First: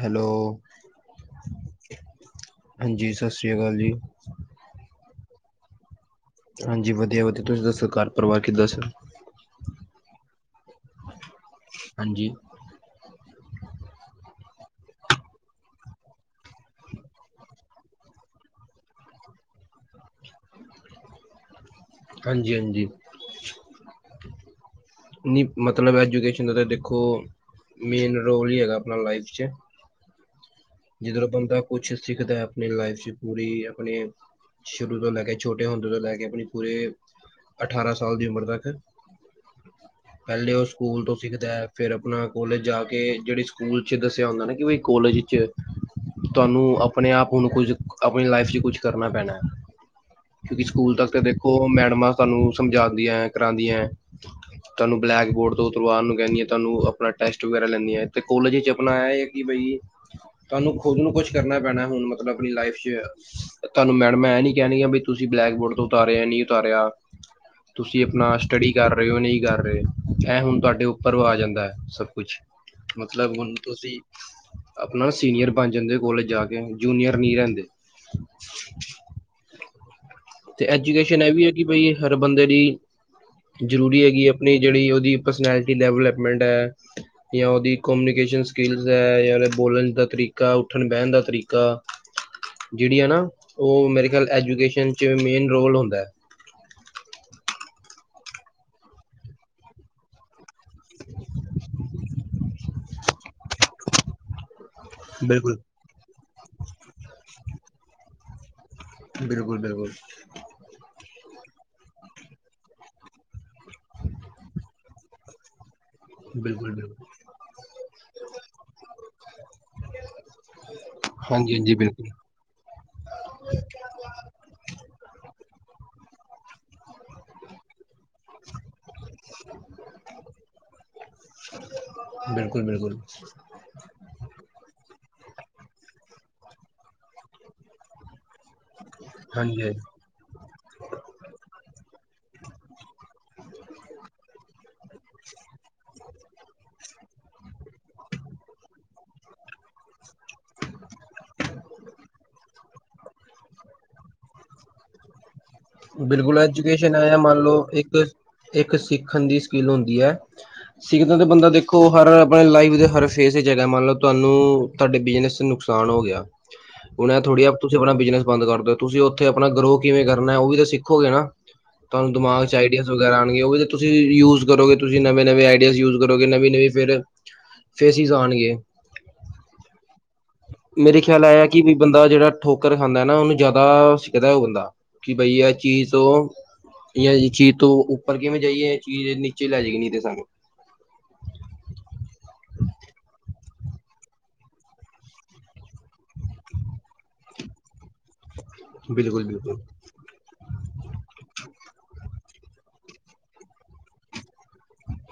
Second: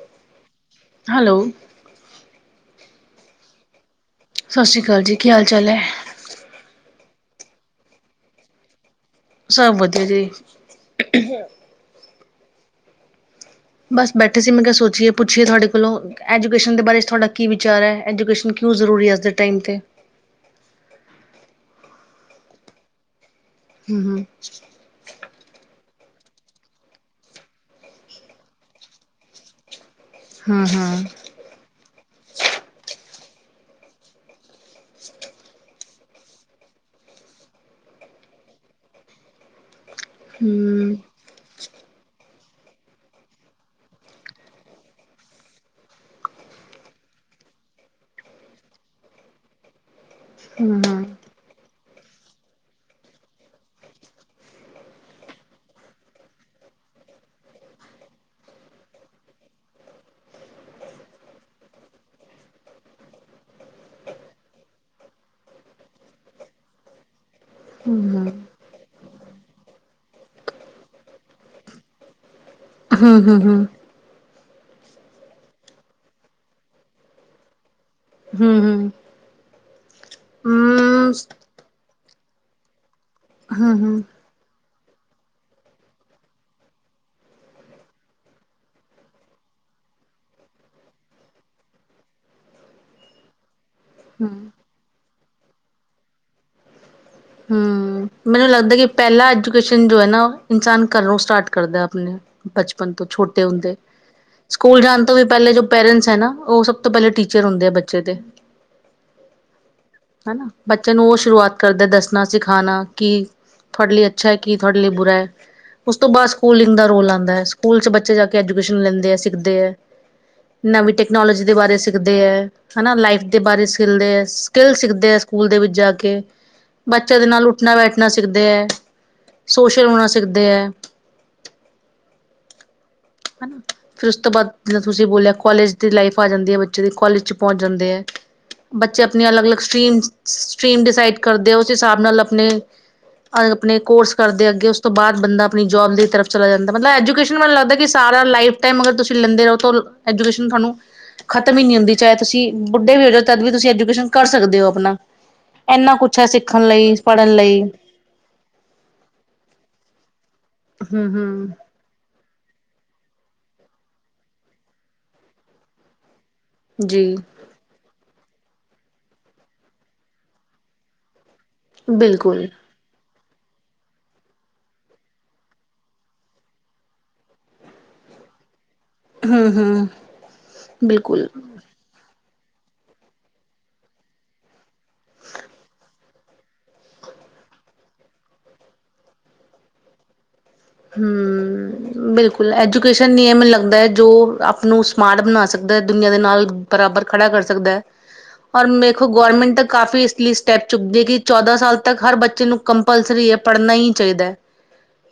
Hello hello ਹਾਂਜੀ, ਸਤਿ ਸ੍ਰੀ ਅਕਾਲ ਜੀ ਸਤਿ ਸ੍ਰੀ ਅਕਾਲ ਜੀ, ਕੀ ਹਾਲ -ਚਾਲ ਹੈ ਹਾਂਜੀ ਵਧੀਆ ਵਧੀਆ ਤੁਸੀਂ ਦੱਸੋ ਘਰ ਪਰਿਵਾਰ ਕਿੱਦਾਂ ਸੀ। ਸਭ ਵਧੀਆ ਜੀ ਹਾਂਜੀ ਬਸ ਬੈਠੇ ਸੀ, ਮੈਂ ਕਿਹਾ ਸੋਚੀਏ, ਪੁੱਛੀਏ ਤੁਹਾਡੇ ਕੋਲੋਂ ਐਜੂਕੇਸ਼ਨ ਦੇ ਬਾਰੇ ਤੁਹਾਡਾ ਕੀ ਵਿਚਾਰ ਹੈ, ਐਜੂਕੇਸ਼ਨ ਕਿਉਂ ਜ਼ਰੂਰੀ ਅੱਜ ਦੇ ਟਾਈਮ ਤੇ ਹਾਂਜੀ, ਹਾਂਜੀ ਹਮ, ਹਮ ਨਹੀਂ ਮਤਲਬ ਐਜੂਕੇਸ਼ਨ ਦਾ ਤਾਂ ਦੇਖੋ, ਮੇਨ ਰੋਲ ਹੀ ਹੈਗਾ ਆਪਣਾ ਲਾਈਫ 'ਚ ਹਾਂ- ਹਾਂ ਜਿਧਰੋਂ ਬੰਦਾ ਕੁਛ ਸਿੱਖਦਾ ਆਪਣੀ ਲਾਈਫ 'ਚ, ਪੂਰੀ ਆਪਣੇ ਸ਼ੁਰੂ ਤੋਂ ਲੈ ਕੇ ਛੋਟੇ ਹੁੰਦੇ ਸ਼ੁਰੂ ਤੋਂ ਲੈ ਕੇ ਆਪਣੀ ਪੂਰੇ, ਅਠਾਰਾਂ ਸਾਲ ਦੀ ਉਮਰ ਤੱਕ, ਪਹਿਲੇ ਉਸ ਹਮ ਸਕੂਲ ਤੋਂ ਸਿੱਖਦਾ, ਫਿਰ ਆਪਣਾ ਕੋਲਜ ਜਾ ਕੇ ਜਿਹੜੇ ਸਕੂਲ ਚ ਦੱਸਿਆ ਹੁੰਦਾ ਨਾ ਕਿ ਬਈ ਕੋਲੇਜ 'ਚ ਤੁਹਾਨੂੰ ਆਪਣੇ ਆਪ ਹੁਣ ਕੁਝ, ਆਪਣੀ ਲਾਈਫ 'ਚ ਕੁਝ ਕਰਨਾ ਪੈਣਾ, ਕਿਉਂਕਿ ਹਮ ਸਕੂਲ ਹਮ ਤੱਕ ਤੇ ਦੇਖੋ, ਮੈਡਮਾਂ ਸਾਨੂੰ ਸਮਝਾਉਂਦੀਆਂ, ਕਰਾਉਦੀਆਂ ਹੈ ਤੁਹਾਨੂੰ ਬਲੈਕ ਬੋਰਡ ਤੋਂ ਉਤਾਰਣ ਨੂੰ ਕਹਿੰਦੀਆ, ਤੁਹਾਨੂੰ ਆਪਣਾ ਟੈਸਟ ਵਗੈਰਾ ਲੈਂਦੀਆ, ਤੇ ਕੋਲਜ ਵਿੱਚ ਆਪਣਾ ਆ- ਕਿ ਬਈ ਤੁਹਾਨੂੰ ਖੁੱਦ ਨੂੰ ਕੁਛ ਕਰਨਾ ਪੈਣਾ, ਹੁਣ ਮਤਲਬ ਆਪਣੀ ਲਾਈਫ 'ਚ ਤੁਹਾਨੂੰ ਮੈਡਮਾ ਇਹ ਨਹੀ ਕਹਿਣਗੀਆ ਵੀ ਤੁਸੀਂ ਬਲੈਕ ਬੋਰਡ ਤੋਂ ਉਤਾਰਿਆ, ਨਹੀਂ ਉਤਾਰਿਆ ਤੁਸੀਂ ਆਪਣਾ ਸਟੱਡੀ ਕਰ ਰਹੇ ਹੋ ਨਹੀਂ ਕਰ ਰਹੇ, ਇਹ ਹੁਣ ਤੁਹਾਡੇ ਉੱਪਰ ਆ ਜਾਂਦਾ ਹੈ ਸਭ ਕੁਛ, ਹਮ ਹਮ ਹਮ ਮਤਲਬ ਹੁਣ ਹਮ ਤੁਸੀਂ ਆਪਣਾ ਸੀਨੀਅਰ ਬਣ ਜਾਂਦੇ ਕੋਲਜ ਜਾ ਕੇ ਜੂਨੀਅਰ ਨਹੀਂ ਰਹਿੰਦੇ ਹਮ -ਹਮ ਤੇ ਐਜੂਕੇਸ਼ਨ ਇਹ ਵੀ ਹੈ ਕਿ ਬਈ, ਹਰ ਬੰਦੇ ਦੀ ਹਮ ਹਮ ਜ਼ਰੂਰੀ ਹੈਗੀ ਹੈ ਉਹ ਜਿਹੜੀ, ਉਹਦੀ ਪਰਸਨੈਲਿਟੀ ਡਿਵੈਲਪਮੈਂਟ ਹੈ ਜਾਂ ਉਹਦੀ ਕੋਮਿਊਨੀਕੇਸ਼ਨ ਸਕਿੱਲਸ ਹੈ, ਜਾਂ ਉਹਦੇ ਬੋਲਣ ਦਾ ਤਰੀਕਾ, ਉੱਠਣ- ਬਹਿਣ ਦਾ ਤਰੀਕਾ ਜਿਹੜੀ ਆ ਨਾ, ਉਹ ਮੇਰੇ ਖਿਆਲ ਹਮ ਐਜੂਕੇਸ਼ਨ 'ਚ ਮੇਨ ਰੋਲ ਹੁੰਦਾ ਹੈ ਮੈਨੂੰ ਲੱਗਦਾ ਕਿ ਪਹਿਲਾ ਐਜੂਕੇਸ਼ਨ ਜੋ ਹੈ ਨਾ, ਇਨਸਾਨ ਘਰੋਂ ਸਟਾਰਟ ਕਰਦਾ ਆਪਣੇ ਬਚਪਨ ਤੋਂ ਛੋਟੇ ਹੁੰਦੇ, ਸਕੂਲ ਜਾਨ ਤੋਂ ਵੀ ਪਹਿਲੇ ਬਿਲਕੁਲ ਜੋ ਪੇਰੈਂਟਸ ਹੈ ਨਾ, ਉਹ ਸਭ ਤੋਂ ਪਹਿਲੇ ਟੀਚਰ ਹੁੰਦੇ ਆ ਬੱਚੇ ਦੇ ਬਿਲਕੁਲ -ਬਿਲਕੁਲ ਹਨਾ ਬੱਚੇ ਨੂੰ ਉਹ ਸ਼ੁਰੂਆਤ ਕਰਦੇ, ਦੱਸਣਾ, ਸਿਖਾਉਣਾ ਕੀ ਤੁਹਾਡੇ ਲਈ ਅੱਛਾ ਹੈ, ਕੀ ਤੁਹਾਡੇ ਲਈ ਬੁਰਾ ਹੈ। ਉਸ ਤੋਂ ਬਾਅਦ ਬਿਲਕੁਲ ਸਕੂਲਿੰਗ ਦਾ ਬਿਲਕੁਲ ਰੋਲ ਆਉਂਦਾ ਹੈ, ਸਕੂਲ 'ਚ ਬੱਚੇ ਜਾ ਕੇ ਐਜੂਕੇਸ਼ਨ ਲੈਂਦੇ ਆ, ਸਿੱਖਦੇ ਹੈ ਨਵੀਂ ਟੈਕਨੋਲੋਜੀ ਦੇ ਹਾਂਜੀ ਹਾਂਜੀ ਬਾਰੇ ਬਿਲਕੁਲ ਸਿੱਖਦੇ ਹੈ ਹਨਾ, ਲਾਈਫ ਦੇ ਬਾਰੇ ਸਿੱਖਦੇ ਆ, ਸਕਿੱਲ ਸਿੱਖਦੇ ਆ, ਸਕੂਲ ਦੇ ਵਿੱਚ ਜਾ ਕੇ, ਬੱਚਿਆਂ ਦੇ ਨਾਲ ਉੱਠਣਾ ਬੈਠਣਾ ਸਿੱਖਦੇ ਹੈ, ਸੋਸ਼ਲ ਹੋਣਾ ਸਿੱਖਦੇ ਹੈ ਬਿਲਕੁਲ- ਬਿਲਕੁਲ ਹਨਾ ਫਿਰ ਉਸ ਤੋਂ ਬਾਅਦ ਜਿੱਦਾਂ ਤੁਸੀਂ ਬੋਲਿਆ ਕੋਲਜ ਦੀ ਲਾਈਫ ਆ ਜਾਂਦੀ ਹੈ ਬੱਚੇ ਦੀ ਕੋਲਜ 'ਚ ਪਹੁੰਚ ਜਾਂਦੇ ਐ। ਬੱਚੇ ਆਪਣੀ ਅਲੱਗ-ਅਲੱਗ ਹਾਂਜੀ ਹਾਂਜੀ ਸਟਰੀਮਜ, ਸਟਰੀਮ ਡਿਸਾਈਡ ਕਰਦੇ ਆ ਉਸ ਹਿਸਾਬ ਨਾਲ ਆਪਣੇ ਆਪਨੇ ਕੋਰਸ ਕਰਦੇ ਅੱਗੇ ਉਸ ਤੋਂ ਬਾਅਦ ਬੰਦਾ ਆਪਣੀ ਜੋਬ ਦੀ ਤਰਫ਼ ਚਲਾ ਜਾਂਦਾ ਮਤਲਬ ਐਜੂਕੇਸ਼ਨ ਮੈਨੂੰ ਲੱਗਦਾ ਕਿ ਸਾਰਾ ਲਾਈਫ ਟਾਈਮ ਅਗਰ ਤੁਸੀਂ ਲੈਂਦੇ ਰਹੋ ਤਾਂ ਐਜੂਕੇਸ਼ਨ ਤੁਹਾਨੂੰ ਖਤਮ ਹੀ ਨਹੀਂ ਹੁੰਦੀ ਚਾਹੇ ਤੁਸੀਂ ਬੁੱਢੇ ਵੀ ਹੋ ਜਾ ਤਦ ਵੀ ਤੁਸੀਂ ਐਜੂਕੇਸ਼ਨ ਕਰ ਸਕਦੇ ਹੋ ਆਪਣਾ। ਇੰਨਾ ਕੁਛ ਹੈ ਬਿਲਕੁਲ ਸਿੱਖਣ ਲਈ, ਐਜੂਕੇਸ਼ਨ ਹੈ ਪੜ੍ਹਨ ਮੰਨ ਲਈ। ਲਓ ਇੱਕ ਇੱਕ ਸਿੱਖਣ ਦੀ ਸਕਿੱਲ ਹੁੰਦੀ ਹੈ, ਹੂੰ ਸਿੱਖਦਾ ਤੇ ਬੰਦਾ ਹੂੰ ਦੇਖ ਹਰ ਆਪਣੇ ਲਾਈਫ ਦੇ ਹਰ ਫੇਸ ਚ ਹੈਗਾ ਮੰਨ ਲਓ ਤੁਹਾਨੂੰ ਤੁਹਾਡੇ ਬਿਜਨਸ ਨੁਕਸਾਨ ਹੋ ਗਿਆ ਹੁਣ ਜੀ ਐ ਥੋੜੀ ਤੁਸੀਂ ਆਪਣਾ ਬਿਜਨਸ ਬੰਦ ਕਰ ਦੋ ਤੁਸੀਂ ਉੱਥੇ ਆਪਣਾ ਗਰੋ ਕਿਵੇਂ ਕਰਨਾ ਉਹ ਵੀ ਤਾਂ ਸਿੱਖੋਗੇ ਨਾ। ਤੁਹਾਨੂੰ ਦਿਮਾਗ ਬਿਲਕੁਲ ਚਾਈ ਵਗੈਰਾ ਆਣਗੇ ਉਹ ਵੀ ਤਾਂ ਤੁਸੀਂ ਰੀ ਯੂਜ ਕਰੋਗੇ ਤੁਸੀਂ ਨਵੇਂ-ਨਵੇਂ ਆਈਡੀਆ ਯੂਜ ਕਰੋਗੇ ਨਵੀਂ-ਨਵੀਂ ਫਿਰ ਫੇਸੀਸ ਆਣਗੇ ਹੂੰ-ਹੂੰ ਮੇਰੇ ਖਿਆਲ ਆਇਆ ਕਿ ਬੰਦਾ ਜਿਹੜਾ ਠੋਕਰ ਖਾਂਦਾ ਨਾ ਉਹਨੂੰ ਜ਼ਿਆਦਾ ਸਿੱਖਦਾ ਉਹ ਬੰਦਾ, ਕਿ ਬਈ ਇਹ ਚੀਜ਼ ਉਹ ਜਾਂ ਚੀਜ਼ ਤੋਂ ਉੱਪਰ ਕਿਵੇਂ ਜਾਈਏ ਇਹ ਚੀਜ਼ ਨੀਚੇ ਲੈ ਜੇਗੀ ਨਹੀ ਤੇ ਸਾਨੂੰ। ਹੂੰ ਬਿਲਕੁਲ ਐਜੂਕੇਸ਼ਨ ਨੀ ਮੈਨੂੰ ਲੱਗਦਾ ਹੈ ਜੋ ਆਪ ਨੂੰ ਸਮਾਰਟ ਬਣਾ ਸਕਦਾ ਹੈ ਦੁਨੀਆਂ ਦੇ ਨਾਲ ਬਰਾਬਰ ਖੜਾ ਕਰ ਸਕਦਾ ਹੈ, ਔਰ ਮੇਖੋ ਗੌਰਰਮੈਂਟ ਬਿਲਕੁਲ-ਬਿਲਕੁਲ, ਦਾ ਕਾਫੀ ਇਸ ਲਿਸਟ ਸਟੈਪ ਚੁੱਕਦੀ ਹੈ, ਕਿ ਚੌਦਾਂ ਸਾਲ ਤੱਕ ਹਰ ਬੱਚੇ ਨੂੰ ਕੰਪਲਸਰੀ ਹੈ, ਪੜ੍ਹਨਾ ਹੀ ਚਾਹੀਦਾ ਹੈ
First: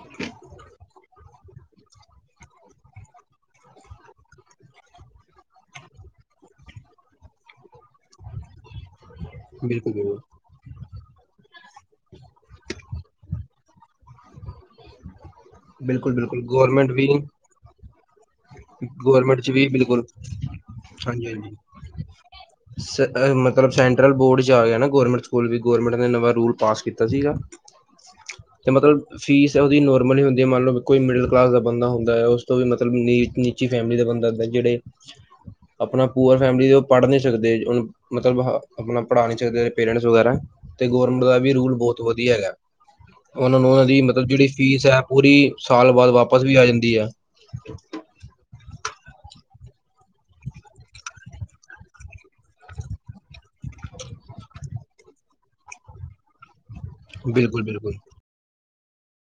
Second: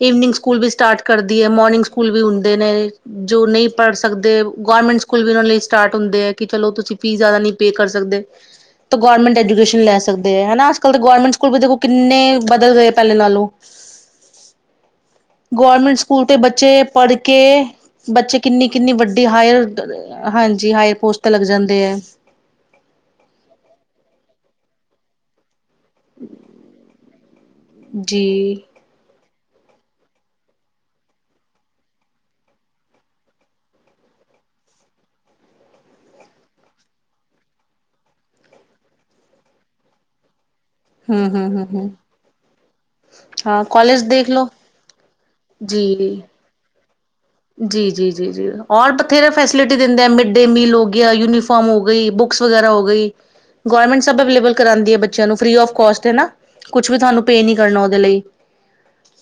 ਈਵਨਿੰਗ ਸਕੂਲ ਵੀ ਸਟਾਰਟ ਕਰਦੀ ਹੈ ਮੋਰਨਿੰਗ ਸਕੂਲ ਵੀ ਹੁੰਦੇ ਨੇ। ਜੋ ਨਹੀਂ ਪੜ੍ਹ ਸਕਦੇ ਗੌਰਮੈਂਟ ਸਕੂਲ ਵੀ ਉਹਨਾਂ ਲਈ ਸਟਾਰਟ ਹੁੰਦੇ ਹੈ ਕਿ ਚਲੋ ਤੁਸੀਂ ਫੀਸ ਜ਼ਿਆਦਾ ਨਹੀਂ ਪੇ ਕਰ ਸਕਦੇ। ਤਾਂ ਗੌਰਰਮੈਂਟ ਐਜੂਕੇਸ਼ਨ ਲੈ ਬਿਲਕੁਲ-ਬਿਲਕੁਲ, ਸਕਦੇ ਹੈ ਹਨਾ। ਅੱਜਕੱਲ ਤਾਂ ਗੌਰਮਿੰਟ ਸਕੂਲ ਦੇਖੋ ਕਿੰਨੇ ਬਦਲ ਗਏ ਪਹਿਲੇ ਨਾਲੋਂ। ਗੌਰਮੈਂਟ ਸਕੂਲ ਤੋਂ ਬਿਲਕੁਲ-ਬਿਲਕੁਲ ਬੱਚੇ ਗੌਰਮੈਂਟ ਵੀ ਪੜ੍ਹ ਕੇ ਬੱਚੇ ਕਿੰਨੀ-ਕਿੰਨੀ ਵੱਡੀ ਗੌਰਮੈਂਟ 'ਚ ਹਾਇਰ, ਵੀ ਬਿਲਕੁਲ ਹਾਂਜੀ ਹਾਇਰ ਪੋਸਟ ਤੇ ਲੱਗ ਹਾਂਜੀ-ਹਾਂਜੀ। ਜਾਂਦੇ ਐ। ਮਤਲਬ ਸੈਂਟਰਲ ਬੋਰਡ 'ਚ ਆ ਗਿਆ ਨਾ ਗੌਰਮੈਂਟ ਕੋਲ ਵੀ ਗਵੌਰਮੈਂਟ ਨੇ ਨਵਾਂ ਰੂਲ ਪਾਸ ਕੀਤਾ ਸੀਗਾ ਜੀ ਤੇ ਮਤਲਬ ਫੀਸ ਹੈ ਉਹਦੀ ਨੋਰਮਲ ਹੀ ਹੁੰਦੀ ਹੈ ਮੰਨ ਲਓ ਕੋਈ ਮਿਡਲ ਕਲਾਸ ਦਾ ਬੰਦਾ ਹੁੰਦਾ ਹੈ ਉਸ ਤੋਂ ਵੀ ਮਤਲਬ ਨੀ ਨੀਚੀ ਫੈਮਿਲੀ ਦਾ ਬੰਦਾ ਹੁੰਦਾ ਜਿਹੜੇ, ਆਪਣਾ ਪੂਅਰ ਫੈਮਿਲੀ ਦੇ ਉਹ ਪੜ੍ਹ ਨਹੀਂ ਸਕਦੇ ਉਹਨੂੰ ਮਤਲਬ ਆਪਣਾ ਪੜ੍ਹਾ ਨੀ ਸਕਦੇ ਪੇਰੈਂਟਸ ਵਗੈਰਾ। ਤੇ ਗੌਰਮੈਂਟ ਹਮ ਦਾ ਇਹ ਵੀ ਹਮ ਹਮ ਰੂਲ ਹਮ ਬਹੁਤ ਵਧੀਆ ਹੈਗਾ। ਉਹਨਾਂ ਹਾਂ ਨੂੰ ਉਹਨਾਂ ਦੀ ਕੋਲਜ ਮਤਲਬ ਦੇਖ ਲੋ ਜਿਹੜੀ ਫੀਸ ਹੈ ਪੂਰੀ ਸਾਲ ਬਾਅਦ ਵਾਪਸ ਵੀ ਆ ਜਾਂਦੀ ਆ। ਜੀ ਜੀ ਜੀ ਜੀ। ਔਰ ਬਥੇਰਾ ਫੈਸਿਲਿਟੀ ਦਿੰਦੇ ਆ ਮਿਡ ਡੇ ਮੀਲ ਹੋ ਗਿਆ, ਯੂਨੀਫਾਰਮ ਹੋ ਗਈ, ਬੁਕਸ ਵਗੈਰਾ ਹੋ ਗਈ। ਗੋਰਮੇਟੰ ਸਬ ੲਵਲੇਬਲ ਕਰਦੀ ਹੈ ਗੌਰਮੈਂਟ ਸਭ ਅਵੈਲੇਵਲ ਕਰਾਂਦੀ ਐ ਬੱਚਿਆਂ ਨੂੰ ਫਰੀ- ਆਫ ਕੋਸਟ ਹੈ ਨਾ ਕੁਛ ਵੀ ਤਹਾਨੁ ਪੇ ਨੀ ਬਿਲਕੁਲ ਕਰਨਾ ਬਿਲਕੁਲ ੳਦੇ ਲਈ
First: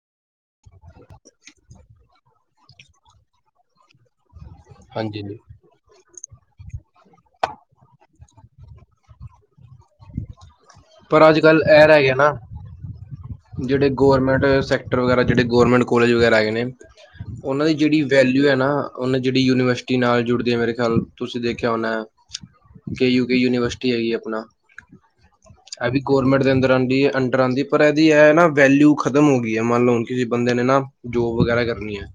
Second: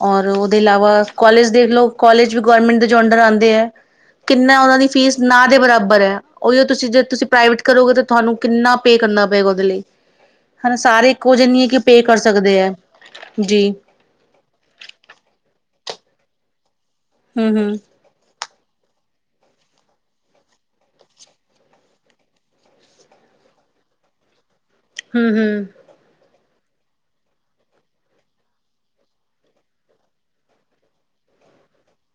ਔਰ ਉਹਦੇ ਇਲਾਵਾ, ਕਾਲਜ ਦੇਖ ਲੋ ਕਾਲਜ ਵੀ ਗੌਰਮੈਂਟ ਦੇ ਜੋ ਅੰਡਰ ਆਂਦੀ ਏ, ਕਿੰਨਾ ਉਹਨਾਂ ਦੀ ਫੀਸ ਹਾਂਜੀ ਹਾਂਜੀ ਨਾ ਦੇ ਬਰਾਬਰ ਹੈ। ਉਹੀ ਤੁਸੀਂ ਜੇ ਤੁਸੀਂ ਪ੍ਰਾਈਵੇਟ ਕਰੋਗੇ ਤਾਂ ਤੁਹਾਨੂੰ ਕਿੰਨਾ ਪੇ ਕਰਨਾ ਪਏਗਾ ਉਹਦੇ ਲਈ। ਹਨਾ ਸਾਰੇ ਪਰ ਇੱਕੋ ਅੱਜ ਜਿਹੇ ਨਹੀਂ ਹੈ ਕੱਲ੍ਹ ਕਿ ਇਹ ਪੇ ਰਹਿ ਗਿਆ ਕਰ ਨਾ ਸਕਦੇ ਐ। ਜਿਹੜੇ ਗੌਰਮੈਂਟ ਸੈਕਟਰ ਵਗੈਰਾ ਜਿਹੜੇ ਗੌਰਮੈਂਟ ਕੋਲਜ ਵਗੈਰਾ ਹੈਗੇ ਨੇ ਹੂੰ, ਉਹਨਾਂ ਹੂੰ, ਦੀ ਜਿਹੜੀ ਵੈਲਿਊ ਹੈ ਨਾ ਉਹਨੇ ਜਿਹੜੀ ਯੂਨੀਵਰਸਿਟੀ ਨਾਲ ਜੁੜਦੀ ਹੈ ਮੇਰੇ ਖਿਆਲ ਤੁਸੀਂ ਦੇਖਿਆ ਹੋਨਾ। ਕੇ ਯੂਕੇ ਯੂਨੀਵਰਸਿਟੀ ਹੈਗੀ ਆਪਣਾ। ਹੂੰ-ਹੂੰ ਇਹ ਵੀ ਗੌਰਰਮੈਂਟ ਦੇ ਅੰਦਰ ਆਂਦੀ ਅੰਡਰ ਆਂਦੀ ਪਰ ਦੀ ਹੈ ਨਾ ਵੈਲਿਊ ਖ਼ਤਮ ਹੋ ਗਈ ਹੈ ਮੰਨ ਲਓ ਕਿਸੇ ਬੰਦੇ ਨੇ ਨਾ, ਜੋਬ ਵਗੈਰਾ ਕਰਨੀ ਹੈ।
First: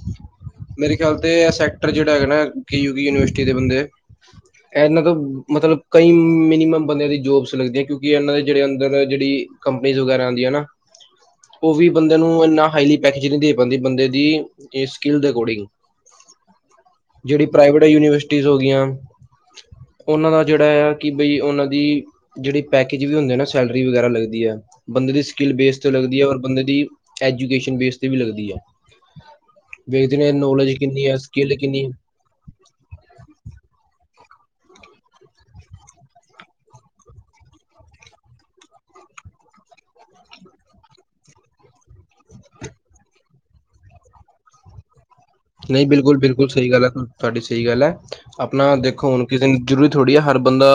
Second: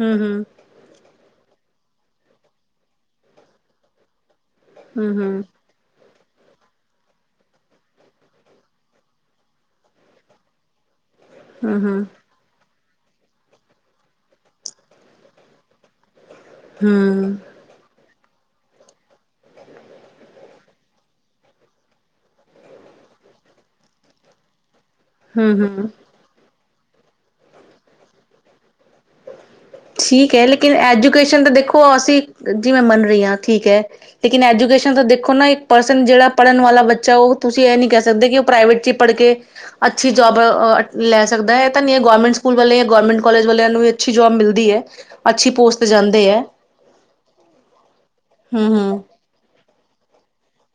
ਹਮ-ਹਮ ਮੇਰੇ ਖਿਆਲ ਤੇ ਐ ਸੈਕਟਰ ਜਿਹੜਾ ਹੈਗਾ ਕੇ ਯੂਕੇ ਯੂਨੀਵਰਸਿਟੀ ਦੇ ਬੰਦੇ ਇਹਨਾ ਤੋਂ ਹੂੰ, ਮਤਲਬ ਕਈ ਮਿਨੀਮਮ ਬੰਦਿਆਂ ਦੀ ਜੋਬਸ ਲੱਗਦੀਆਂ ਕਿਉਂਕਿ ਇਹਨਾਂ ਦੇ ਜਿਹੜੇ ਅੰਦਰ ਜਿਹੜੀ ਕੰਪ ਨੀਜ ਵਗੈਰਾ ਆਂਦੀਆਂ ਨਾ, ਬਉਹ ਹੂੰ, ਵੀ ਹੂੰ। ਬੰਦੇ ਨੂੰ ਇੰਨਾ ਹਾਈਲੀ ਪੈਜ ਨਹੀਂ ਦੇ ਪਾਉਂਦੀ ਬੰਦੇ ਦੀ, ਪੇ ਸਕਿੱਲ ਦੇ ਅਕੋਰਡਿੰਗ ਹੂੰ ਜਿਹੜੀ ਪ੍ਰਾਈਵੇਟ ਯੂਨੀਵਰਸਿਟੀਜ਼ ਹੋ ਗਈਆਂ, ਉਹਨਾਂ ਦਾ ਜਿਹੜਾ ਆ ਕਿ ਬਈ ਉਹਨਾਂ ਦੀ ਜਿਹੜੀ ਪੈਕੇਜ ਵੀ ਹੁੰਦੇ ਆ ਨਾ ਸੈਲਰੀ ਵਗੈਰਾ ਲੱਗਦੀ ਆ। ਬੰਦੇ ਦੀ ਸਕਿੱਲ ਬੇਸ ਹੂੰ-ਹੂੰ। 'ਤੇ ਲੱਗਦੀ ਹੈ ਔਰ ਬੰਦੇ ਦੀ ਐਜੂਕੇਸ਼ਨ ਬੇਸ 'ਤੇ ਵੀ ਲੱਗਦੀ ਹੈ। ਵੇਖਦੇ ਨੇ ਠੀਕ ਹੈ ਲੇਕਿਨ ਨੌਲੇਜ ਕਿੰਨੀ ਹੈ ਐਜੂਕੇਸ਼ਨ ਤਾਂ ਸਕਿੱਲ ਦੇਖੋ ਕਿੰਨੀ ਹੈ। ਅਸੀਂ, ਜੀ ਮੈਂ ਮੰਨ ਰਹੀ ਹਾਂ ਠੀਕ ਹੈ। ਲੇਕਿਨ ਐਜੂਕੇਸ਼ਨ ਦਾ ਦੇਖੋ ਨਾ ਇੱਕ ਪਰਸਨ ਜਿਹੜਾ ਪੜ੍ਹਨ ਵਾਲਾ ਬੱਚਾ ਉਹ ਤੁਸੀਂ ਇਹ ਨਹੀਂ ਕਹਿ ਸਕਦੇ ਕਿ ਉਹ ਪ੍ਰਾਈਵੇਟ ਚ ਪੜ ਕੇ ਅੱਛੀ ਜੋਬ ਲੈ ਸਕਦਾ ਹੈ ਤਾਂ ਨੀ ਗਰਮੈਂਟ ਸਕੂਲ ਵਾਲੇ ਗਰਮੈਂਟ ਕਾਲਜ ਵਾਲਿਆਂ ਨੂੰ ਅੱਛੀ ਜੋਬ ਮਿਲ ਦੀ ਐ ਨਹੀਂ ਬਿਲਕੁਲ- ਬਿਲਕੁਲ ਸਹੀ ਗੱਲ ਹੈ ਤੁਹਾਡੀ ਸਹੀ ਗੱਲ ਹੈ ਆਪਣਾ ਦੇਖੋ ਹੂੰ-ਹੂੰ ਹੁਣ ਕਿਸ ਜ਼ਰੂਰੀ ਥੋੜ੍ਹੀ ਹੈ ਹਰ ਬੰਦਾ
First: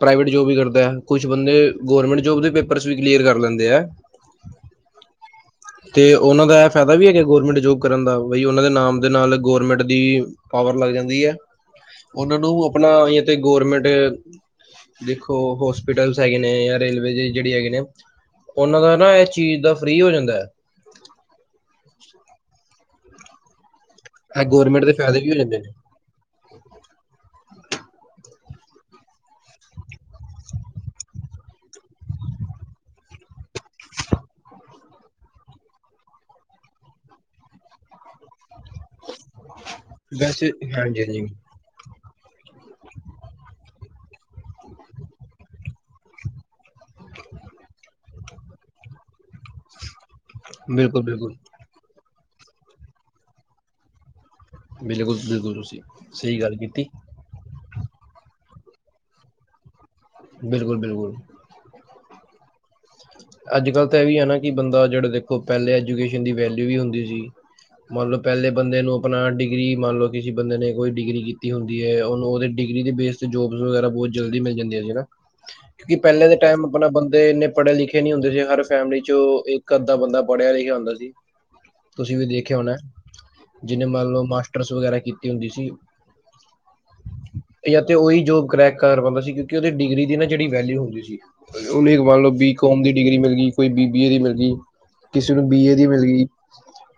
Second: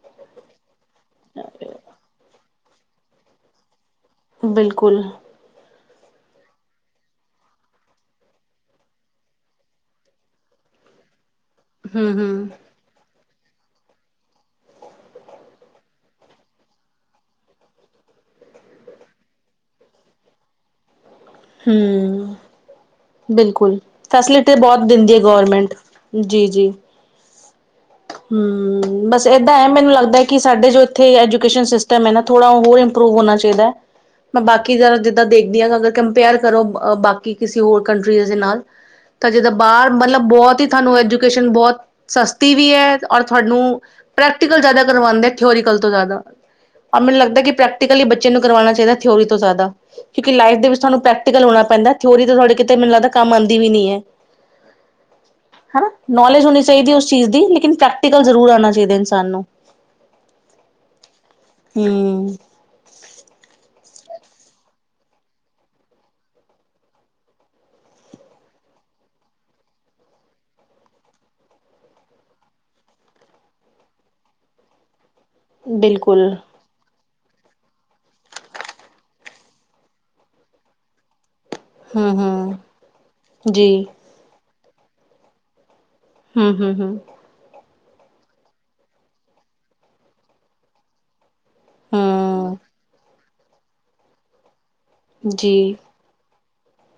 ਪ੍ਰਾਈਵੇਟ ਜੋਬ ਵੀ ਕਰਦਾ ਕੁਛ ਬੰਦੇ ਗਵਰਮੈਂਟ ਜੋਬ ਦੇ ਪ ਪਰਸ ਵੀ ਕਲੀਅਰ ਕਰ ਲੈਂਦੇ ਐ। ਬਿਲਕੁਲ। ਤੇ ਉਹਨਾਂ ਦਾ ਇਹ ਫਾਇਦਾ ਵੀ ਹੈਗਾ ਗੌਰਮੈਂਟ ਜੋਬ ਕਰਨ ਦਾ, ਬਈ ਉ ਉਹਨਾ ਦੇ ਨਾਮ ਦੇ ਨਾਲ ਗਰਮੈਂਟ ਦੀ ਪਾਵਰ ਲੱਗ ਜਾਂਦੀ ਐ, ਉਹਨਾਂ ਹੂੰ-ਹੂੰ। ਨੂੰ ਆਪਣਾ ਏ ਤੇ ਗੌਰਮੈਂਟ। ਦੇਖੋ ਹੋਸਪੀਟਲਸ ਹੈਗੇ ਨੇ ਜਾਂ ਰੇਲਵੇ ਜਿਹੜੇ ਹੈਗੇ ਨੇ। ਉਹਨਾਂ ਦਾ ਨਾ ਇਹ ਚੀਜ਼ ਦਾ ਫ੍ਰਰੀ ਹੋ ਜਾਂਦਾ ਐ। ਹਮ ਬਿਲਕੁਲ ਇਹ ਫੈਸਿਲਿਟੀ ਬਹੁਤ ਗੌਰਮੈਂਟ ਦੇ ਦਿੰਦੀ ਹੈ ਫਾਇਦੇ ਵੀ ਹੋ ਜਾਂਦੇ ਨੇ ਗਰਮੈਂਟ। ਜੀ-ਜੀ। ਹੂੰ। ਬਸ ਏਦਾਂ ਐ, ਮੈਨੂੰ ਲੱਗਦਾ ਏ ਕਿ ਸਾਡੇ ਜੋ ਇੱਥੇ ਐਜੂਕੇਸ਼ਨ ਸਿਸਟਮ ਐ ਨਾ ਥੋੜ੍ਹਾ ਹੋਰ ਇੰਪਰੂਵ ਹੋਣਾ ਚਾਹੀਦਾ ਐ। ਮੈਂ ਬਾਕੀ ਜਿੱਦਾਂ ਦੇਖਦੀ ਆ ਅਗਰ ਕੰਪੇਅਰ ਕਰੋ ਅ ਬਾਕੀ ਕਿਸੀ ਹੋਰ ਕੰਟਰੀਜ਼ ਦੇ ਨਾਲ। ਤਾਂ ਜਿੱਦਾਂ ਬਾਹਰ ਮਤਲਬ ਵੈਸੇ ਬੋਅਤ ਈ ਤੁਹਾਨੂੰ ਹਾਂਜੀ ਹਾਂਜੀ ਐਜੂਕੇਸ਼ਨ ਬੋਤ ਸਸ ਟੀ ਵੀ ਐ ਔਰ ਤੁਹਾਨੂੰ ਪ੍ਰੈਕਟੀਕਲ ਜ਼ਿਆਦਾ ਕਰਵਾਂਦੇ ਐ ਥਿਓਰੀਕਲ ਤੋਂ ਜ਼ਿਆਦਾ। ਆਹ ਮੈਨੂੰ ਲੱਗਦਾ ਪ੍ਰੈਕਟਿਕਲ ਬੱਚੇ ਨੂੰ ਕਰਵਾਣਾ ਚਾਹੀਦਾ ਥਿਓਰੀ ਤੋਂ ਜ਼ਿਆਦਾ। ਕਿਉਂਕਿ ਲਾਈਫ ਦੇ ਵਿੱਚ ਤੁਹਾਨੂੰ ਬਿਲਕੁਲ ਬਿਲਕੁਲ ਪ੍ਰੈਕਟੀਕਲ ਹੋਣਾ ਪੈਂਦਾ ਥਿਊਰੀ ਤੇ ਤੁਹਾਡੇ ਕਿਤੇ ਮੈਨੂੰ ਲੱਗਦਾ ਕੰਮ ਆਂਦੀ ਵੀ ਨੀ ਐ। ਬਿਲਕੁਲ-ਬਿਲਕੁਲ ਤੁਸੀਂ ਸਹੀ ਨੌਲੇਜ ਗੱਲ ਹੋਣੀ ਕੀਤੀ। ਚਾਹੀਦੀ ਉਸ ਚੀਜ਼ ਦੀ ਲੇਕਿਨ ਪ੍ਰੈਕਟੀਕਲ ਜ਼ਰੂਰ ਆਉਣਾ ਚਾਹੀਦਾ ਇਨਸਾਨ ਨੂੰ। ਬਿਲਕੁਲ-ਬਿਲਕੁਲ। ਹੂੰ। ਅੱਜ ਕੱਲ੍ਹ ਤਾਂ ਅਵਾ ਵੀ ਹੈ ਨਾ ਕਿ ਬੰਦਾ ਜਿਹੜੇ ਦੇਖੋ ਪਹਿਲੇ ਐਜੂਕੇਸ਼ਨ ਦੀ ਵੈਲਿਊ ਵੀ ਹੁੰਦੀ ਸੀ। ਮੰਨ ਲੋ ਪਹਿਲੇ ਬੰਦੇ ਨੂੰ ਆਪਣਾ ਡਿਗਰੀ ਮੰਨ ਲੋ ਕਿਸੇ ਬੰਦੇ ਨੇ ਕੋਈ ਡਿਗਰੀ ਕੀਤੀ ਹੁਣ ਦੀ ਐ ਉਹਨੂੰ ਉਹਦੇ ਡਿਗਰੀ ਦੇ ਬੇਸ ਤੇ ਜੋਬਸ ਵਗੈਰਾ ਬਹੁਤ ਜਲਦੀ ਮਿਲ ਜਾਂਦੀਆਂ ਸੀ ਨਾ। ਕਿਉਂਕਿ ਪਹਿਲੇ ਦੇ ਟਾਈਮ ਆਪਣਾ ਬੰਦੇ ਇੰਨੇ। ਪੜ੍ਹੇ ਲਿਖੇ ਨੀ ਹੁੰਦੇ ਸੀ। ਹਰ ਫੈਮਲੀ ਚੋਂ ਇੱਕ ਅੱਧਾ ਬੰਦਾ ਪੜ੍ਹਿਆ ਲਿਖਿਆ ਹੁੰਦਾ ਸੀ। ਤੁਸੀਂ ਵੀ ਦੇਖਿਆ ਹੋਣਾ। ਜੀ ਜਿਹਨੇ ਮੰਨ ਲਓ ਮਾਸਟਰਸ ਵਗੈਰਾ ਕੀਤੀ ਹੁੰਦੀ ਸੀ। ਹੂੰ- ਹੂੰ- ਹੂੰ। ਜਾਂ ਤੇ ਉਹੀ ਜੋਬ ਕਰੈਕ ਕਰ ਪਾਉਂਦਾ ਸੀ ਕਿਉਂਕਿ ਉਹਦੀ ਡਿਗਰੀ ਦੀ ਨਾ ਜਿਹੜੀ ਵੈਲਿਊ ਹੁੰਦੀ ਸੀ। ਨ ਮੰਨ ਲੋ ਬੀ ਹੂੰ ਕੋਮ ਦੀ ਡਿਗਰੀ ਮਿਲਗੀ ਕੋਈ ਬੀ ਬੀ ਏ ਦੀ ਮਿਲਗੀ। ਕਿਸੇ ਨੂੰ ਬੀ ਏ ਜੀ ਦੀ ਮਿਲਗੀ।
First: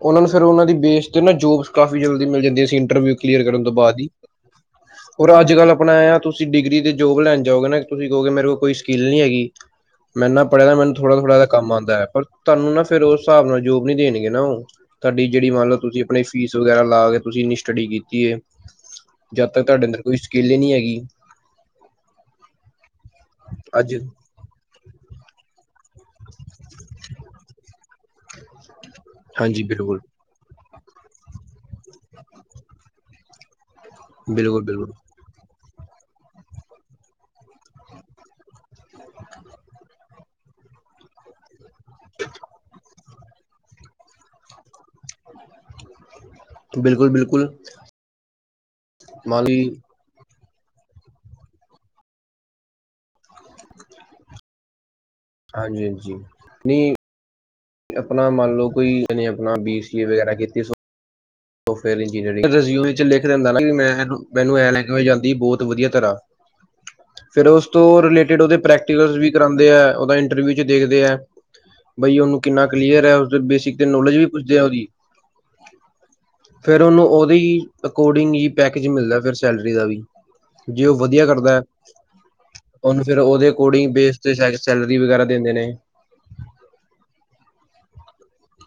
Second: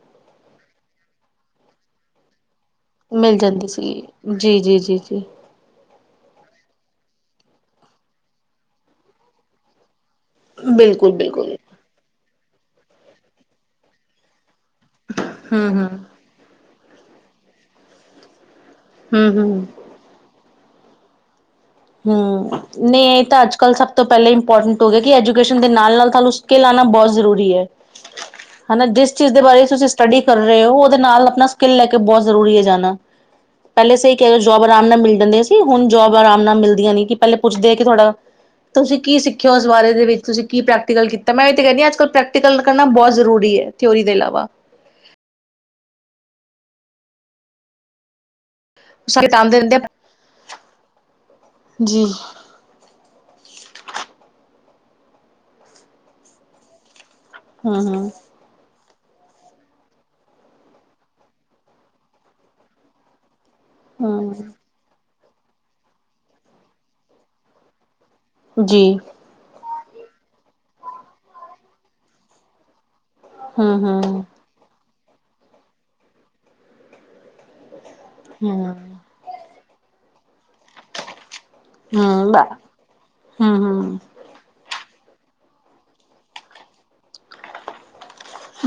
ਉਹ ਨੂੰ ਫਿਰ ਉਹਨਾਂ ਦੀ ਬੇਸ ਤੇ ਨਾ ਜੋਬਸ ਕਾਫ਼ੀ ਜਲਦੀ ਮਿਲ ਜਾਂਦੀਆਂ ਸੀ। ਇੰਟਰਵਿਊ ਮਿਲ ਕਲੀਅਰ ਕਰਨ ਜਾਂਦੀ ਤੋਂ ਸੀ ਬਾਅਦ ਹੀ ਜੀ ਜੀ ਜੀ ਜੀ ਔਰ ਅੱਜ ਕਲ ਆਪਣਾ ਆ। ਤੁਸੀਂ ਡਿਗਰੀ ਤੇ ਜੋਬ ਲੈਣ ਜਾਓਗੇ ਨਾ, ਤੁਸੀਂ ਕਹੋਗੇ ਮੇਰੇ ਕੋਲ ਕੋਈ ਸਕਿੱਲ ਨੀ ਹੈਗੀ। ਮੈ ਇਨਾ ਪੜ੍ਹਿਆ ਤਾਂ ਮੈਨੂੰ ਬਿਲਕੁਲ ਥੋੜ੍ਹਾ ਥੋੜਾ ਬਿਲਕੁਲ ਕੰਮ ਆਉਂਦਾ ਹੈ, ਪਰ ਤਾਨੂੰ ਨਾ ਫਿਰ ਉਸ ਹਿਸਾਬ ਨਾਲ ਜੋਬ ਨੀ ਦੇਣਗੇ ਨਾ ਉਹ। ਤੁਹਾਡੀ ਜਿਹੜੀ ਮੰਨ ਹੂੰ ਲਓ, ਹੂੰ ਤੁਸੀਂ ਆਪਣੇ ਫੀਸ ਵਗੈਰਾ ਲਾ ਕੇ ਤੁਸੀਂ ਇੰਨੀ ਸਟੱਡੀ ਕੀਤੀ। ਹੂੰ ਜਦ ਹੂੰ ਤੱਕ ਤੁਹਾਡੇ ਅੰਦਰ ਕੋਈ ਸਕੀਲੇ ਹੀ ਨਹੀਂ ਹੈਗੀ। ਹੂੰ, ਨਈ ਇਹ ਤਾਂ ਅੱਜ ਕੱਲ ਸਭ ਤੋਂ ਪਹਿਲਾਂ ਇੰਪੋਰਟੈਂਟ ਹੋ ਕਿ ਐਜੂਕੇਸ਼ਨ ਦੇ ਨਾਲ-ਨਾਲ ਤੁਹਾਨੂੰ ਸਕਿੱਲ ਆਉਣਾ ਬਹੁਤ ਜ਼ਰੂਰੀ ਹੈ ਹਨਾ ਜਿਸ ਚੀਜ਼ ਦੇ ਹਾਂਜੀ ਬਾਰੇ ਤੁਸੀਂ ਬਿਲਕੁਲ ਸਟੱਡੀ ਕਰ ਰਹੇ ਹੋ, ਉਹਦੇ ਨਾਲ ਆਪਣਾ ਸਕਿੱਲ ਲੈ ਕੇ ਬਹੁਤ ਜ਼ਰੂਰੀ ਐ ਜਾਣਾ। ਪਹਿਲੇ ਸਈ ਕਹਿ ਰੇ ਜੋਬ ਬਿਲਕੁਲ ਆਰਾਮ ਬਿਲਕੁਲ ਨਾਲ ਮਿਲ ਜਾਂਦੇ ਸੀ ਹੁਣ ਜੋਬ ਆਰਾਮ ਨਾਲ ਮਿਲ ਦੀਆ ਨੀ ਕਿ ਪਹਿਲੇ ਪੁੱਛਦੇ ਕਿ ਤੁਹਾਡਾ, ਤੁਸੀਂ ਕੀ ਸਿੱਖਿਆ ਹੋਇਆ ਉਸ ਬਾਰੇ ਦੇ ਵਿੱਚ ਤੁਸੀਂ ਕੀ ਪ੍ਰੈਕਟੀਕਲ ਕੀ ਤਾਂ ਮੈਂ ਇਹ ਤਾਂ ਕਹਿੰਦੀ ਆ, ਅਜ ਕੱਲ੍ਹ ਪ੍ਰੈਕਟੀਕਲ ਕਰਨਾ ਬਹੁਤ ਜ਼ਰੂਰੀ ਐ ਥਿਓਰੀ ਦੇ ਇਲਾਵਾ। ਬਿਲਕੁਲ- ਬਿਲਕੁਲ। ਮੰਨ ਲਈ [unintelligible] ਹਾਂਜੀ- ਹਾਂਜੀ। ਨਈ ਹੂੰ ਹੂੰ ਆਪਣਾ ਮੰਨਲਓ ਕੋਈ ਇਹੇ ਆਪਣਾ ਬੀ ਸੀ ਏ ਵਗੈਰਾ ਕੀ ਕੀਤੀ ਸੋ ਉਹ ਫਿਰ ਇੰਨੀਅਰਿੰਗ ਵਿੱਚ ਲਿਖ ਦਿੰਦਾ ਐ ਨਾ, ਮੈਂ ਹੂੰ ਮੈਨੂੰ ਐਂ ਲੈ ਹੋ ਜਾਂਦੀ ਬਹੁਤ ਵਧੀਆ ਤਰ੍ਹਾਂ ਫੇਰ ਉਸ ਤੋਂ ਰਿਲੇਟਿਡ ਉਹਦੇ ਜੀ ਪ੍ਰੈਕਟੀਕਲ ਸ ਵੀ। ਕਰਾਉਂਦੇ ਐ ਉਹਦਾ ਇੰਟਰਵਿਊ ਚ ਦੇਖਦੇ ਐ ਬਈ ਉਹਨੂੰ ਕਿੰਨਾ ਕਲੀਅਰ ਐ ਤੇ ਹੂੰ ਬੇਸਿਕ ਤੇ ਹੂੰ ਨੋਲੇਜ ਵੀ ਹੂੰ ਪੁੱਛਦੇ ਆ ਉਹਦੀ। ਫੇਰ ਉਹਨੂੰ ਉਹਦੀ ਅਕੋਰਡਿੰਗ ਹੀ ਪੈਕੇਜ ਮਿਲਦਾ ਫਿਰ ਸੈਲਰੀ ਦਾ ਵੀ ਜੇ ਉਹ ਵਧੀਆ ਕਰਦਾ ਹੈ ਹੂੰ ਹੂੰ ਉਹਨੂੰ ਫੇਰ ਉਹਦੇ ਅਕੋਰਡਿੰਗ ਹੂੰ ਬੇਸ ਸ਼ਾਇਦ ਸੈਲਰੀ ਵਗੈਰਾ ਦਿੰਦੇ ਨੇ।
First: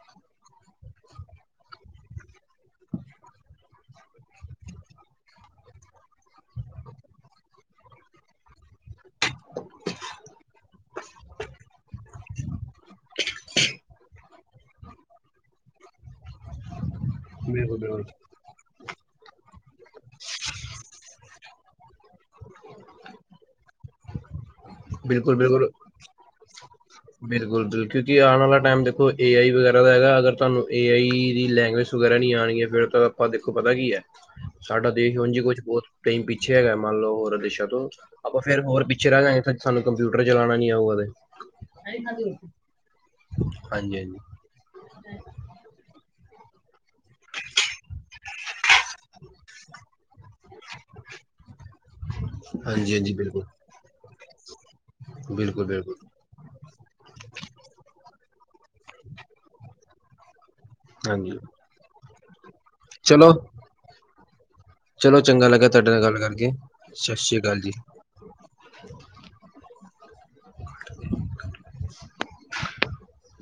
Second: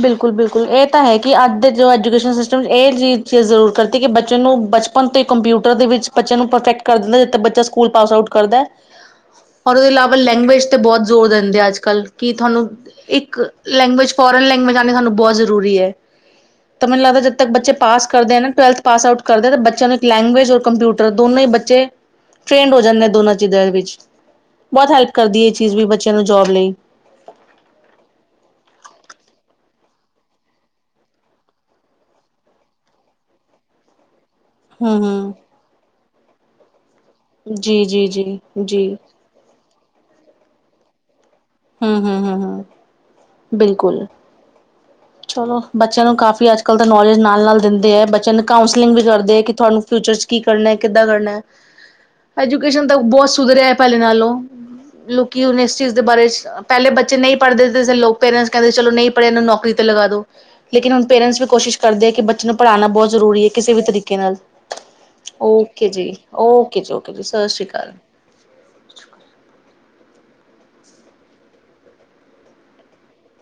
ਬਿਲਕੁਲ ਬਿਲਕੁਲ ਇਹ ਤਾਂ ਹ ਕਿ ਅੱਜ ਦੇ ਜੋ ਐਜੂਕੇਸ਼ਨ ਸਿਸਟਮ ਚ ਇਹ ਚ ਚੀਜ਼ ਜ਼ਰੂਰ ਕਰਤੀ ਕਿ ਬੱਚੇ ਨੂੰ ਬੱਚ ਤੇ ਕੰਪਿਊਟਰ ਦੇ ਵਿੱਚ ਬੱਚਿਆਂ ਨੂੰ ਪਰਫੈਕਟ ਕਰ ਦਿੰਦਾ ਜਿੱਥੇ ਬੱਚਾ ਸਕੂਲ ਪਾਸ ਆਊਟ ਕਰਦਾ ਔਰ ਉਹਦੇ ਇਲਾਵਾ ਲੈਂਗੁਏਜ ਤੇ ਬਹੁਤ ਜ਼ੋਰ ਦਿੰਦੇ ਆ ਅੱਜ - ਕੱਲ੍ਹ ਕਿ ਥੋਨੂੰ ਇੱਕ ਲੈਂਗੁਏਜ ਫੋਰਨ ਲੈਂਗੁਏਜ ਆਉਣੀ ਸਾਨੂੰ ਬਹੁਤ ਜ਼ਰੂਰੀ ਐ ਤਾਂ ਮੈਨੂੰ ਲੱਗਦਾ ਜ ਤੇ ਬੱਚੇ ਬਿਲਕੁਲ-ਬਿਲਕੁਲ। ਪਾਸ ਕਰਦੇ ਨਾ ਟਵਲਥ ਪਾਸ ਆਊਟ ਕਰਦੇ ਬੱਚਿਆਂ ਨੂੰ ਇੱਕ ਲੈਂਗੁਏਜਔ ਕ ਕੰਪਿਊਟਰ ਦੋਨੇ ਹੀ ਬੱਚੇ। ਟ੍ਰੇਡ ਹੋ ਜਾਂਦੇ ਦੋਨਾਂ ਚੀਜ਼ਾਂ ਦੇ ਵਿੱਚ ਬਹੁਤ ਹੈਲਪ ਕਰਦੀ ਇਹ ਚੀਜ਼ ਵੀ ਬੱਚਿਆਂ ਨੂੰ ਜੋਬ ਲਈ। ਬਿਲਕੁਲ ਬਿਲਕੁਲ ਜੀ ਆਣ ਆਲਾ ਟਾਈਮ ਦੇਖੋ ਏ ਆਈ ਵਗੈਰਾ ਦਾ ਹੈਗਾ ਅਗਰ ਤੁਹਾਨੂੰ ਏ ਆਈ ਦੀ ਲੈਂਗੁਏਜ ਵਗੈਰਾ ਨਹੀਂ ਆਉਣਗੀਆਂ ਫੇਰ ਤਾਂ ਆਪਾਂ ਦੇਖੋ ਪਤਾ ਕੀ ਹੈ। ਸਾਡਾ ਹਮ ਦੇਸ਼ ਉੰਝ ਹਮ ਜੇ ਕੁਛ ਬਹੁਤ ਟੈਮ ਪਿੱਛੇ ਹੈਗਾ ਮੰਨ ਲਓ ਵਿਸ਼ਈਆ ਜੀ ਤੋਂ ਜੀ ਜੀ ਆਪਾਂ ਫੇਰ ਹੋਰ ਜੀ ਪਿੱਛੇ ਰਹਿ ਜਾ ਗਏ, ਫਿਰ ਸਾਨੂੰ ਕੰਪਿਊਟਰ ਚਲਾਉਣਾ ਨੀ ਆਊਗਾ ਕਾਦੇ। ਹਮ-ਹਮ-ਹਮ-ਹਮ ਬਿਲਕੁਲ। ਹਾਂਜੀ-ਹਾਂਜੀ, ਚਲੋ ਬੱਚਿਆਂ ਨੂੰ ਕਾਫ਼ੀ ਅੱਜ ਕੱਲ੍ਹ ਦਾ ਨੌਲੇਜ ਨਾਲ ਨਾਲ ਦਿੰਦੇ ਐ, ਬੱਚਿਆਂ ਨੂੰ ਕਾਉਂਸਲਿੰਗ ਵੀ ਕਰਦੇ ਐ ਕਿ ਤੁਹਾਨੂੰ ਫਿਊਚਰ ਚ ਕੀ ਕਰਨਾ ਕਿੱਦਾਂ ਕਰਨਾ ਆ। ਐਜੂਕੇਸ਼ਨ ਤਾਂ ਹਾਂਜੀ-ਹਾਂਜੀ ਬਹੁਤ ਬਿਲਕੁਲ, ਸੁਧਾਰਿਆ ਐ ਪਹਿਲੇ ਨਾਲੋਂ, ਲੋਕ ਹੁਣ ਇਸ ਚੀਜ਼ ਬਿਲਕੁਲ-ਬਿਲਕੁਲ ਦੇ ਬਾਰੇ ਪਹਿਲੇ ਬੱਚੇ ਨਹੀਂ ਪੜ੍ਹਦੇਿ ਦੇ ਲੋਕ ਪੇਰੈਂਟਸ ਕਹਿੰਦੇ ਚਲੋ ਨਹੀਂ ਪੜ੍ਹੇ ਇਹਨੂੰ ਨੌਕਰੀ ਤੇ ਲਗਾ ਦੋ। ਲੇਕਿਨ ਹੁਣ ਹਾਂਜੀ ਪੇਰੈਂਟਸ ਵੀ ਕੋਸ਼ਿਸ਼ ਕਰਦੇ ਆ ਕਿ ਬੱਚੇ ਨੂੰ ਪੜ੍ਹਾਣਾ ਬਹੁਤ ਚਲੋ, ਜ਼ਰੂਰੀ ਏ ਕਿਸੇ ਵੀ ਤਰੀਕੇ ਨਾਲ। ਚਲੋ ਚੰਗਾ ਲੱਗਾ ਓਕੇ ਤੁਹਾਡੇ ਨਾਲ ਜੀ ਗੱਲ ਕਰਕੇ ਓਕੇ ਜੀ ਓਕੇ ਜੀ ਸ੍ਰੀ ਸਤਿ ਸ਼੍ਰੀ ਅਕਾਲ। ਹ।